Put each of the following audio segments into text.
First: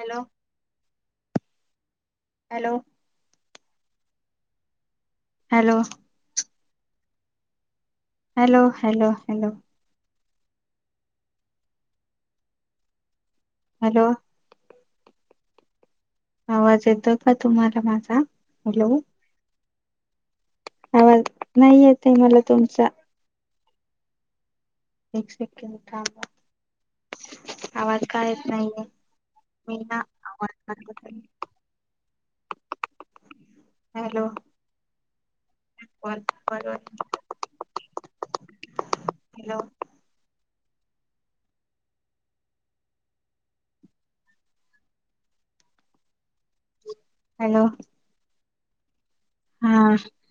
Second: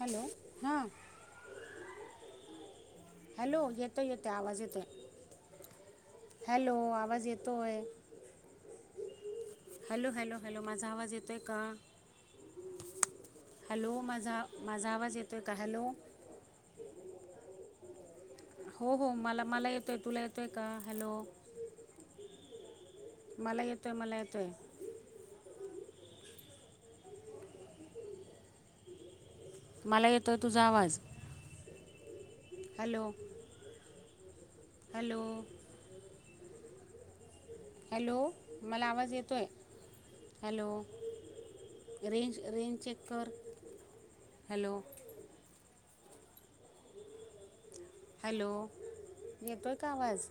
Hello हा hello hello येतो येतो, त्या आवाज येतोय. हॅलो! हॅलो आवाज येतोय. Hello! Hello! Hello! Hello hello माझा आवाज येते का हॅलो माझा मजा आवज येतो हॅलो! आवाज येतो का तुम्हाला माझा, हॅलो हो हो मला मला येतोय तुला य आवाज नाही येतय मला तुमचा, मला येतो आहे मला येतो आहे. एक सेकंड थांब आवाज कायेत नाहीे, मीना मला येतोय आवाज तुझा कर ब [unintelligible] हॅलो! हॅलो हॅलो [unintelligible] हॅलो मला आवाज येतोय. Hello hello range range check कर, हॅलो! हॅलो. हॅलो. येतोय का हा आवाज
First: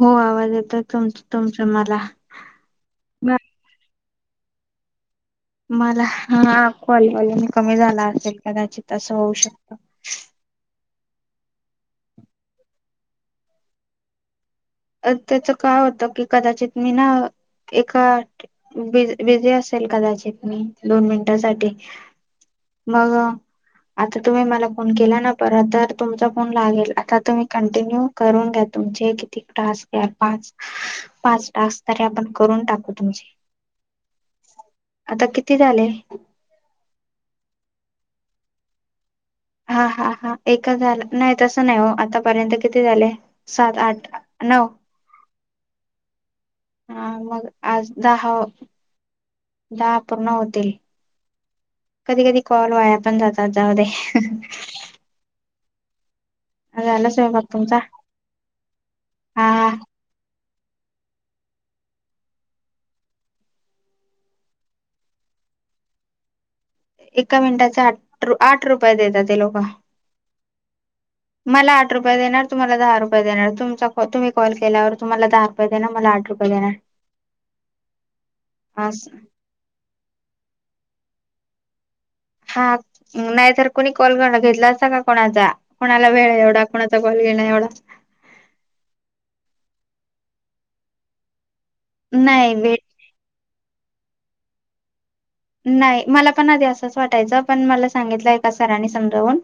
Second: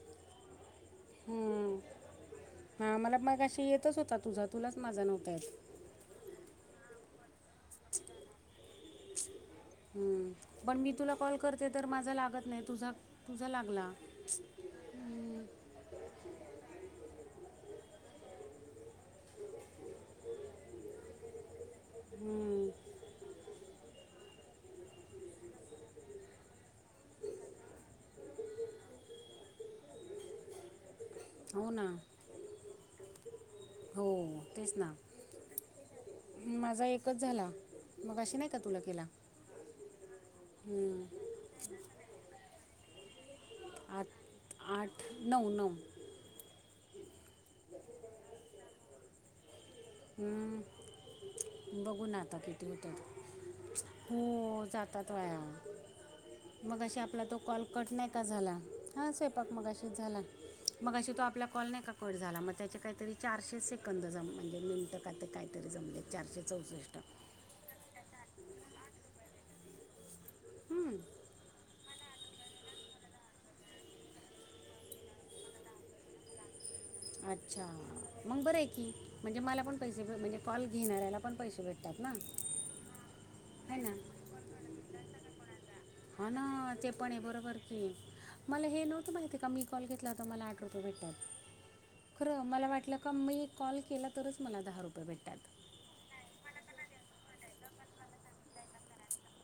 हो आवाज येतो तुमच तुमच मला. हा मला मग अशी येतच होता तुझा तुलाच, माझा नक्हता मला हा कॉल मी कमी झाला असेल, कदाचित तस होऊ शक हम्म. पण मी तुला कॉल करते तर माझा लागत नाही तुझा, तुझा लागला. अ त्याच काय होतं की कदाचित मी ना, एका बि बिझी असेल कदाचित मी दोन मिनटांसाठी हम्म. मग आता तुम्ही मला फोन केला ना, परत तर तुमचा फोन लागेल, आता तुम्ही कंटिन्यू करून घ्या तुम चे [unintelligible] टास्क या पाच, पाच हो टास्क ना तरी आपण करून टाकू तुमचे हो तेच ना, आता किती झाले माझा एकच झाला. मग अशी नाही का तुला केला. हा हा हा एकच झालं, हम्म. नाही तसं नाही हो आतापर्यंत किती झाले. सात, आठ, नऊ, आठ नऊ, नऊ, हा मग आज दहा, दहा, पूर्ण हम्म. होतील. बघू ना, कधी आता कधी किती कॉल होता वाया पण जातात जाऊ दे हो जातात वया मग अशी झाला आपला तो स्वयंपाक कॉल तुमचा कट नाही का झाला हा स्वयंपाक मग अशी झाला मग अे तो आपला कॉल, नाही का कळत झाला म त्याचे काहीतरी चारशे, सेकंद जम म्हणजे मिनटं का ते काहीतरी जमलेत चारशे, चौसष्ट एका मिनिटाचे आठ, आठ, रुपये देतात ते लोक हम्म. मला आठ रुपये देणार, तुम्हाला दहा रुपये देणार, तुमचा तम्ही कॉल केल्यावर तुम्हाला दहा रुपये देणार मलाठ आठ रुपय देणार अच्छा मंग बरं हे की म्हणजे मला पण पैसे भे म्हणजे कॉल घेणाऱ्याला पण पैसे भेटत हा नाही तर कोणी ना कॉल घ घेतला असा का कोणाचा? कोणाला हा वेळ ना, एवढा ते कोणाचा पणे कॉल हे घेणं बरोबर एवढा की मला हे नव्हतं मी पण घेत [unintelligible] बरं नाही मला भेट वाटलं की मी कॉल घे केला तरच मला दहा रुपये भेटतात. नाही मला पण आधी असंच, वाटायचं पण मला सांगितलं एका सरांनी समजवून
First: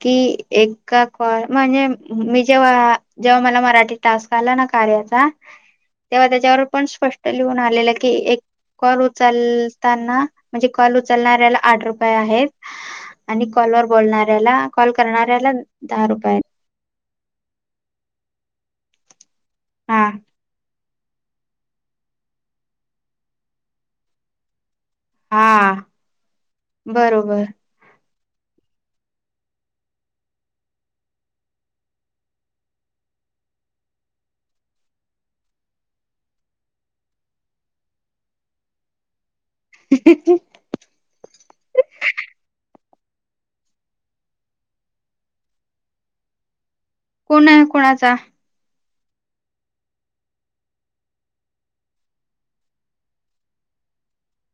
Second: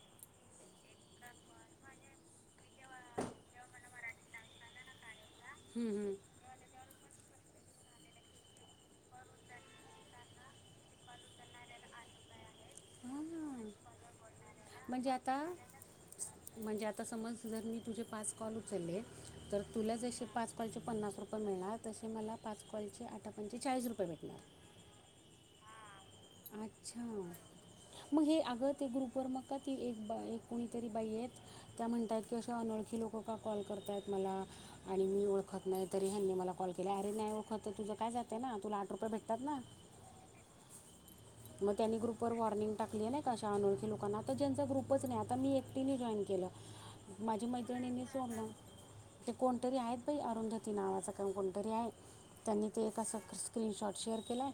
की एका कॉल म्हणजे मी जेव्हा, जेव्हा मला मराठी टास्क आला ना, कार्याचा हम्म, हम्म. तेव्हा त्याच्यावर पण स्पष्ट लिहून आलेलं की एक कॉल उचलताना, म्हणजे कॉल उचलणाऱ्याला आठ रुपये आहेत हा आणि कॉल वर ना बोलणार त्याला कॉल म्हणजे आता करणाऱ्याला दहा रुपये म्हणजे आता समज जर मी तुझे पाच कॉल उचलले, तर तुला हा जशे पाच कॉलचे पन्नास रुपये मिळणार. तसे मला पाच कॉल चे आठापंचे चाळीस रुपये भेटणार. हा. अच्छा, बरोबर मग हे अगं ते ग्रुपवर मग का ती एक बाई, एक कोणीतरी बाई, आहेत. त्या म्हणतात की अशा अनोळखी लोक हो का कॉल करताय मला, आणि मी ओळखत नाही तरी ह्यांनी मला कॉल केला, अरे नाय ओळखत तर तुझं काय जाते ना, तुला आठ रुपये भेटतात ना? ह. हा. हा. मग त्यांनी ग्रुपवर वॉर्निंग टाकली, नाही का अशा अनोळखी लोकांना, आता ज्यांचा ग्रुपच नाही, आता मी एकटीने जॉईन के केला, कोण माझ्या आहे मैत्रिणींनी कोणाचा सोम ना ते कोणतरी आहेत बाई, अरुंधती नावाचं का कोणतरी आहे. त्यांनी ते एक असं स्क्रीनशॉट शेअर केलाय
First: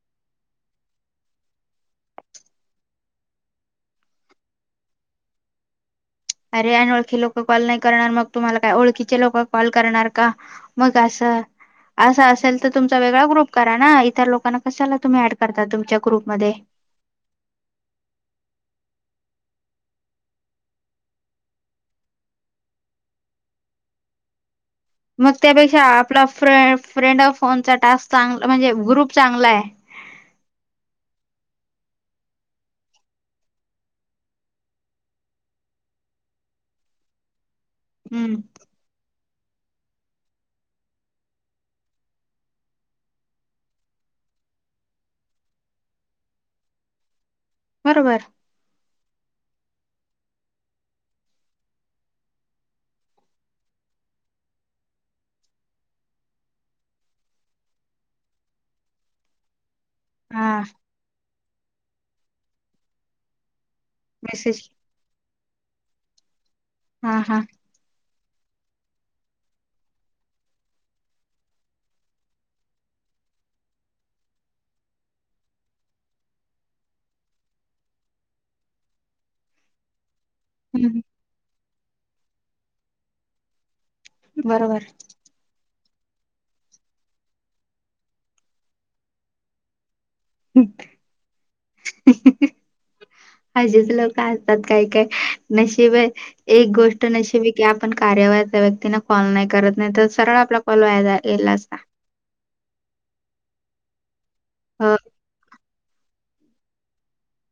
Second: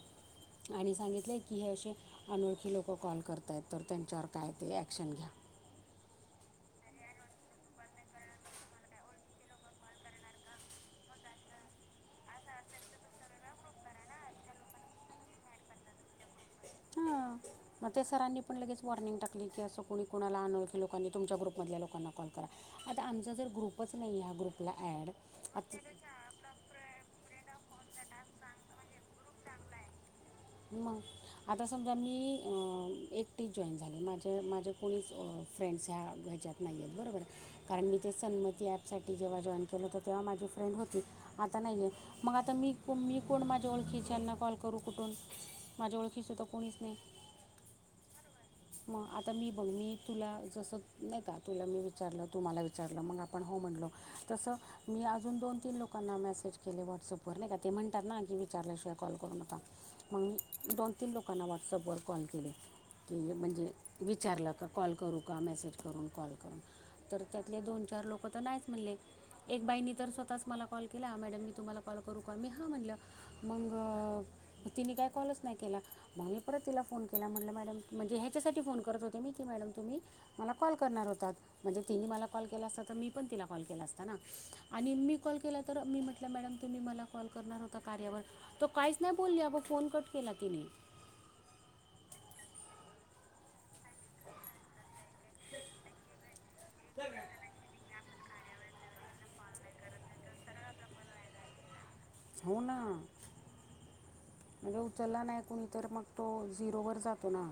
आणि सांगितलंय की हे असे अनोळखी लोकं कॉल करतायत, तर त्यांच्यावर काय ते ॲक्शन घ्या. ते अनोळखी लोक कॉल नाही करणार, मग तुम्हाला काय ओळखीचे लोक कॉल करणार का? मग असं असा असेल तर तुमचा वेगळा ग्रुप करा ना, इतर लोकांना कशाला तुम्ही ऍड करता तुमच्या ग्रुपमध्ये [unintelligible] हां मग ते सरांनी पण लगेच वॉर्निंग टाकली, की असं कोणी कोणाला अनोळखी लोकांनी तुमच्या ग्रुपमधल्या लोकांनला कॉल करा. आता आमचा जर ग्रुपच नाही, हा ग्रुप मग त्यापेक्षा आपला फ्रे फ्रेंड अ फोनचा टास्क चांगला म्हणजे ग्रुप चांगला आहे. मग आता समजा मी एकटीच जॉईन झाली माझे माझे कोणीच फ्रेंड्स ह्या ह्याच्यात नाही आहेत, बरोबर कारण मी ते हम्म सन्मती ॲपसाठी. जेव्हा जॉईन केलं होत, तेव्हा माझी फ्रेंड होती, आता नाहीये, मग आता मी कोण मी कोण माझ्या ओळखीच्या. त्यांना कॉल करू कुठून माझ्या ओळखिच त कोणीच नाही? बरोबर. मग आता मी बघ मी तुला जसं नाही का तुला मी विचारलं, तु मला विचारलं, मग आपण हो म्हणलो. तसं मी अजून दोन तीन लोकांना मेसेज केले व्हॉट्सअपवर नाही का ते म्हणतात ना की विचारल्या शिवाय. कॉल करू नका मग मी हा दोन तीन लोकांना व्हॉट्सअपवर कॉल केले की, म्हणजे. विचारलं का मेसेज कॉल करू का मेसेज करून कॉल करून हा तर हा त्यातले दोन, चार लोक. म त नाहीच म्हणले, एक बाईनी तर स्वतःच मला कॉल केला मॅडम मी तुम्हाला कॉल करू का मी हा म्हणलं. मग तिने काय कॉलच नाही केला, मग मी परत तिला फोन केला, म्हटलं मॅडम म्हणजे ह्याच्यासाठी फोन करत होते, मी की मॅडम. मला कॉल हम्म करणार होतात, म्हणजे तीने मला कॉल केला असता तर, मी पण तिला कॉल केला असता. बरोबर आणि मी कॉल केला तर मी म्ह म्हणलं मॅडम तुम्ही मला कॉल करणार होता, कार्यावर, तो काहीच नाही बोलली अगं फोन कट केला ह, तिने ह, ह, ह असेच लोकं असतात काय काय नशिब हाय. एक गोष्ट नशिब हे की, आपण कार्यवा त्या व्यक्तीने कॉल नाही करत नाही तर सरळ आपला कॉल वाया गेला असता. होऊ ना म्हणजे हो उचलला नाही कुणी तर मग तो झिरोवर जातो ना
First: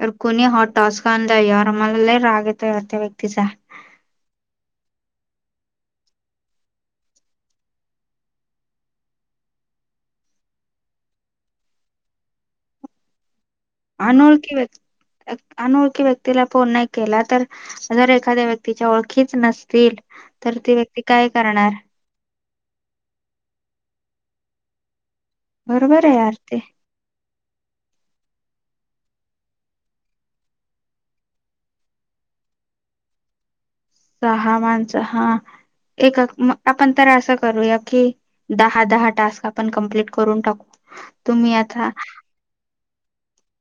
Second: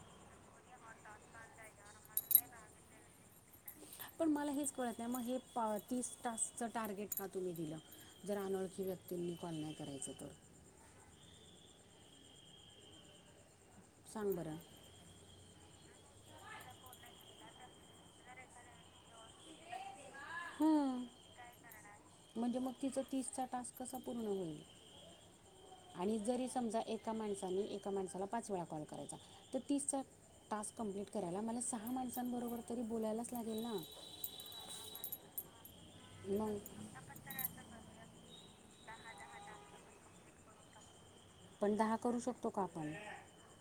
तर कोणी हा टॉस्क आणलाय यावर मला लय राग येतोय त्या व्यक्तीचा. पण मला हेच कळत नाही मग हे तीस टासच टार्गेट का तुम्ही दिलं जर अनोळखी व्यक्ती. व्यक्तींनी कॉल नाही करायचं तर [inaudible] सांग अनोळखी बरं व्य [unintelligible] अनोळखी व्यक्तीला फोन नाही केला तर जर एखाद्या व्यक्तीच्या ओळखीच नसतील तर ती व्यक्ती हं, काय करणार? म्हणजे मग तिचां तीसचा टास्क कसा पूर्ण होईल? बरोबर आहे आणि यार जरी ते समजा एका माणसाने एका माणसाला पाच वेळा कॉल करायचा तर तीसचा टास्क कंप्लीट करायला मला सहा माणसांबरोबर तरी बोलायलाच लागेल ना [inaudible] सहा माणसं हा, एक मग आपण तर असं करूया की दहा, दहा टास्क आपण कमप्लीट करून टाकू. पण दहा करू शकतो का आपण.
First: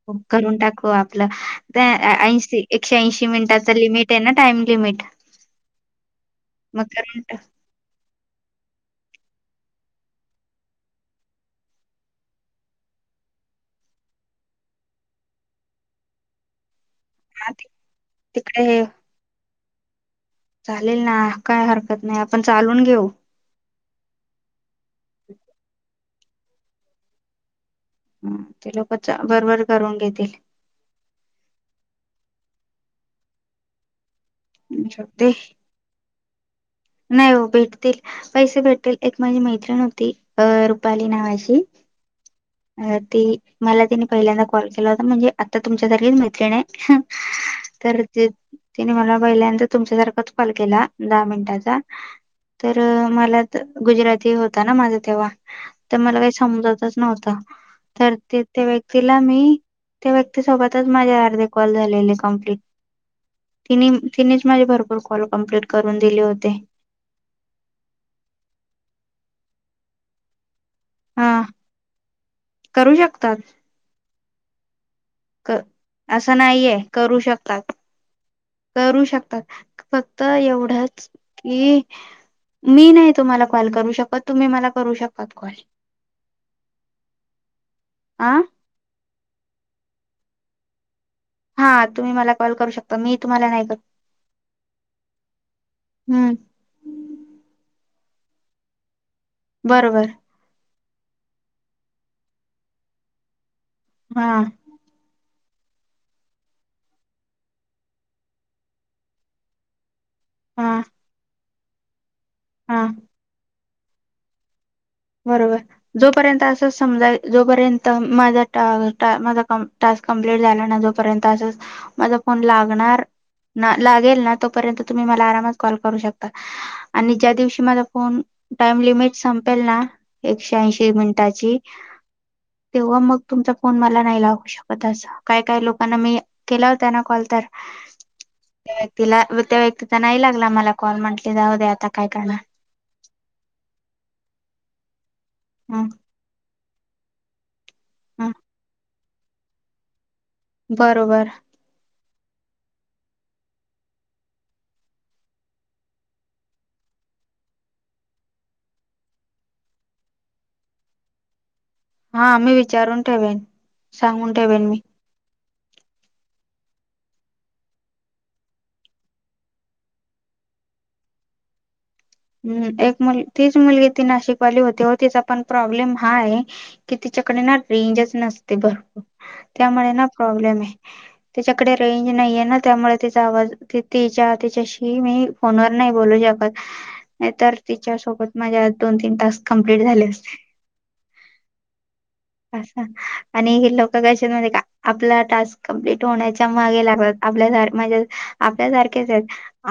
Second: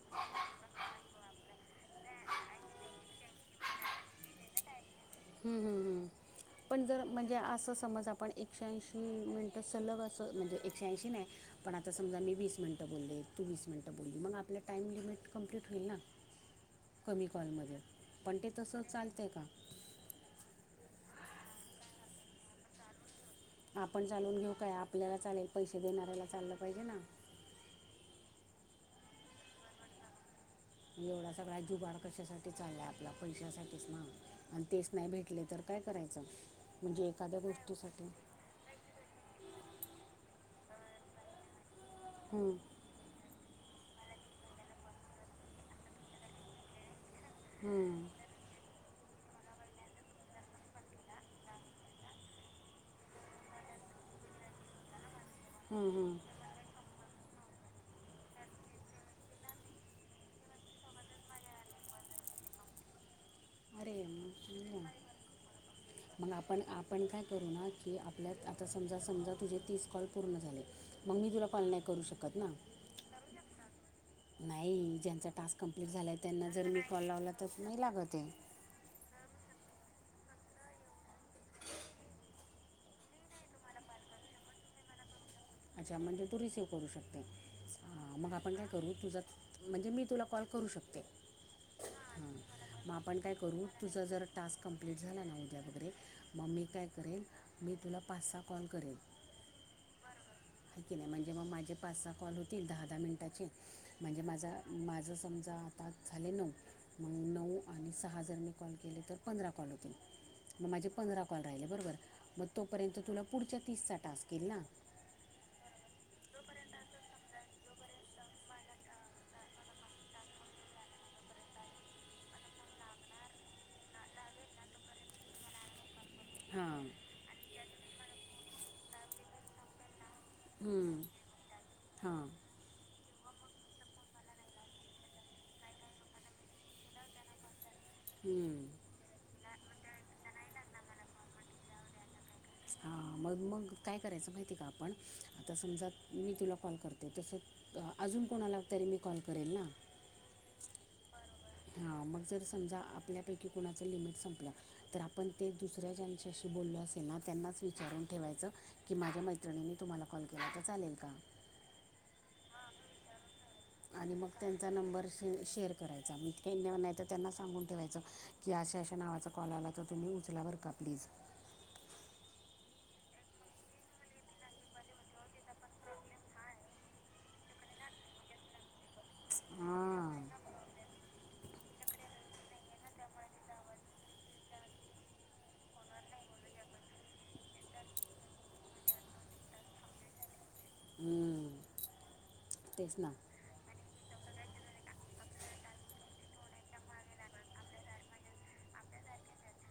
हो करून टाकव आपलं ते ऐंशी एकशे ऐंशी मिनिटाच लिमिट आहे, ना टाइम लिमिट. हम्म हम् हम् मग पण जर करून म्हणजे टाक असं समज आपण एकशऐंशी मिनट स सलग अस म्हणजे एकशे ऐशी नाही पणता समजा मी वीस मिनट बोलले तू वीस मिनिटं बोलली मग आपल्या टाईम लिमिट कंप्लीट होईल ना कमी हा, ति- कॉलमध्ये पण ते तिकडे तसं हे चालतं आहे का. चालेल ना काय हरकत नाही आपण चालून घेऊ. आपण चालवून घेऊ काय आपल्याला चालेल पैसे देणाऱ्याला चाललं पाहिजे ना. ते लोक चा बरोबर करून घेतील. एवढा सगळा जुबाड कशासाठी चाललाय आपला पैशासाठीच ना. आणि तेच नाही ते भेटले तर काय करायचं. म्हणजे नाही एखाद्या हो भेटतील गोष्टीसाठी पैसे भेटतील एक माझी मैत्रीण हो ती अ रुपाली नावाची हम्म, अ ती. मला तनी पहिल्यांदा कॉल केला होता म्हणजे आता तुमच्यासारखीच मैत्रिण आहे. तर हम्म, तिने मला बहिल्यांतर तुमच्यासारखच कॉल केला दहा मिनिटात. तर मला गुजराती होता ना माझा तेव्हा. हम्म, तर हम्म. मला काही समजतच नव्हत तर ते त्या व्यक्तीला मी. त्या व्यक्तीसोबतच माझे अर्धे कॉल झालेले कंप्लीट. ति अरे तिनेच माझी भरपूर कॉल कमप्लीट करून दिली होती. पण आपण काय करू ना की आपल्यात आता समजा समजा तुझे तीस कॉल पूर्ण झाले. मग मी हा तुला फल नाही करू शकत ना करू शकतात नाही. ज्यांचा क टास्क कंप्लीट झालाय असं त्यांना जर नाहीये मी कॉल करू लावला तर शकतात नाही लागत. करू शकतात फक्त एवढंच कि. मी नाही तुम्हाला कॉल करू शकत तुम्ही मला करू शक. अच्छा म्हणजे तू रिसिव करू शकते मग आ आपण काय करू तुझ. म्हणजे मी तुला कॉल करू शकते. हा तुम्ही हां मला कॉल करू शकता. मग मी आपण काय तुम्हाला नाही करू कर तुझं जर टास्क कम्प्लीट झाला ना उद्या वगैरे हम्म मग मी काय करेन मी तुला. पाच स कॉल करेन. बरोबर. ह की नाही म्हणजे मग माझे पाचचा कॉल होतील दहा दहा मिनिटाचे म्हणजे हा माझा माझं. समजा आता झाले नऊ मग नऊ आणि सहा झाले कॉल केले तर पंधरा कॉल होतील. मग हा माझे पंधरा कॉल राहिले बरोबर म. ग हा तोपर्यंत तुला पुढच्या तीसचा टास्क येईल ना बरोबर. जोपर्यंत अस समजा जोपर्यंत माझा माझ टास्क कंप्लीट झाल्या नंतर. र्यंत अस माझा फोन लागणार. ना लागेल ना तोपर्यंत तुम्ही मला आरामात कॉल करू शकता हां आणि ज्या दिवशी माझा फोन. टाइम लिमिट संपेल ना एकशे ऐंशी मिनिटाची.. हा. तेव्हा मग तुमचा फोन मला नाही लागू शकत असं काय काय लोकांना मी केला त्यांना कॉल तर. हं. ला. त्या व्यक्ती तर नाही लागला मला कॉल म्हटली जाऊ दे आता काय करणार. हां मग काय करायचं माहिती का आपण आता ह समजा मी तुला कॉल करते तसं. अजून ह कोणाला तरी मी कॉल करेल ना. बरोबर. हां मग जर समजा आपल्यापैकी कोणाचं लिमिट संपलं तर आपण ते दुसऱ्या ज्यांच्याशी बोललो अस. अस ना त्यांनाच विचारून ठेवायचं की. माझ्या मैत्रिणीनी तुम्हाला कॉल केला तर चालेल का हा मी विचारून ठेवेन. आणि मग सांगून ठेवेन त्यांचा मी नंबर. शेअर करायचा मीही नाही तर त्यांना सांगून ठेवायचं की अशाश नावाचा कॉल आला तर तुम्ही उचलावर. नका प्लीज. [inaudible] ह् एक मु तीच मुलगी ती नाशिकवाली होती तिचा पणं प्रॉब्लेम हा आहे की तिच्याकडे. रेंज नसते नग भ त्यामुळें हां प्रॉब्लेम येते आणि तीच्या कडे रेंज नाही. ना त्यामुळें त्यांचा आवाजच्या त्यांच्याशी मी फोनवर नाहीं बोलू शकत.. नाहीं तर तिच्या सोबत माझ्या आ दोन तीन टास्क कंप्लीट झाले असतें. हम्म, अस तेच ना आणि हे ल. सगळ्यांचे झाले का आप टास् कंप्लीट होण्याच्या मागें लातात आपल्या म्हणजे आपल्या.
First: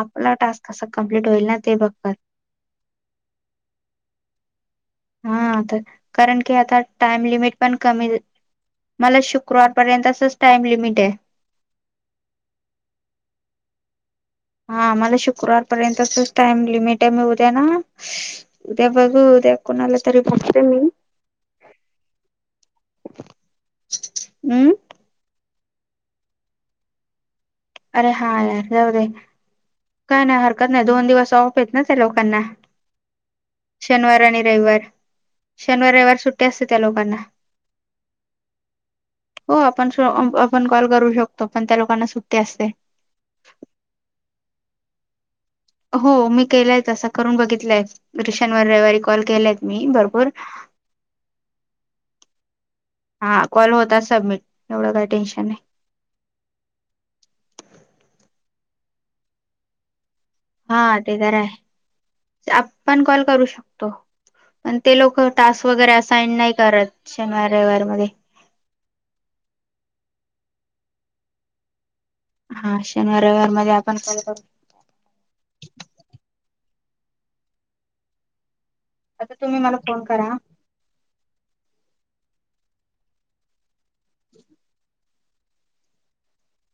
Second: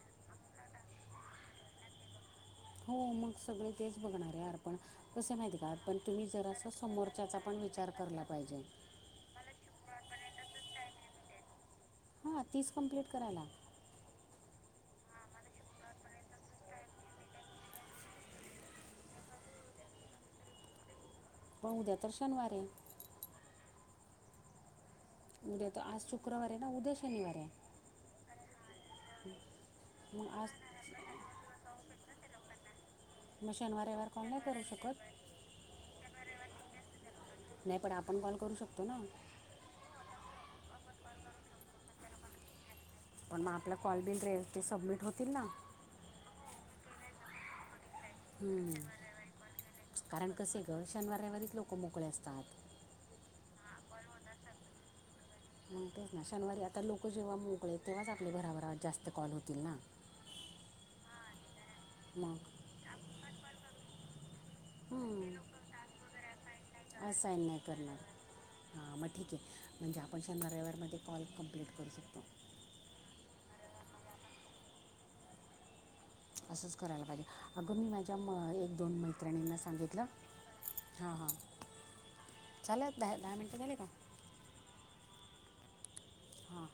आपला टास्क कसा कंप्लीट होईल ना ते बघता हो मग सगळे तेच बघणार आहे आर. [unintelligible] तूम्हाला माहित हा आहे तर का पणं तुम्हीं कारण जरा की आता टाइम समोरच्याचा लिमिट पणं पण विचार केला पाहिजे. पर्यंत असंच टाइम लिमिट आहे.. हा टास्क कम्प्लीट करायला. हा मला शुक्रवार पर्यंतच टाईम लिमिट आहे मी उद्या ना, उद्या बघू उद्या आता कोणाला तरी बघते मी. बघ उद्या तर शनिवार आहे. हम्म? उद्या तर आज शुक्रवार आहे ना उद्या शनिवार आहे. अरे हा यार जाऊं दे, काय मग नाहीं हरकत आज नाहीं दोन दिवस ऑफ आहेत ना लोकांनां, मग रविवार शनिवार कॉल नाही आणि करू रविवार, शकत शनिवारी रविवार सुट्टी ट्टी असते त्या लोकांना. नाही पण आपण कॉल करू शकतो ना. हो आपण श आपण कॉल करू शकतो पण त्या लोकांनां सुट्टी असते. पण मग आपला कॉल बिल रे ते सबमिट होतील ना. हो मी केलंय तसं मी करून बघितलंय हम्म भरपूर कारण कसंय ग, शनिवार रविवारीच लोकं मोकळे असतात. हा कॉल होतात सबमिट एवढं काय टेन्श मग तेच ना शनिवारी आता लोकं जेंव्हा मोकळे आहेत तेंव्हाच आपले भराभरा जास्तं कॉल होतील ना? हा ते तर आहे, मग ते आपणं कॉल करू शकतो. पण ते लोकं हम्म. टास्क वगैरे असाईन नाही करत असाईन शनिवार नाही रविवार मध्यें. करणार हां मग ठीक आहे, म्हणजे आपण शनिवार रविवार मध्यें कॉल कम्प्लीट करू शकतो. हा शनिवार रविवार मध्यें आपण कॉल करू असंच करायला पाहिजे, अगं मी माझ्या म एक दोन आता मैत्रिणींना तुम्ही मला फोन सांगितलं, करा. हां हां चालेल दहा मिनटे झाले कां? [unintelligible] हां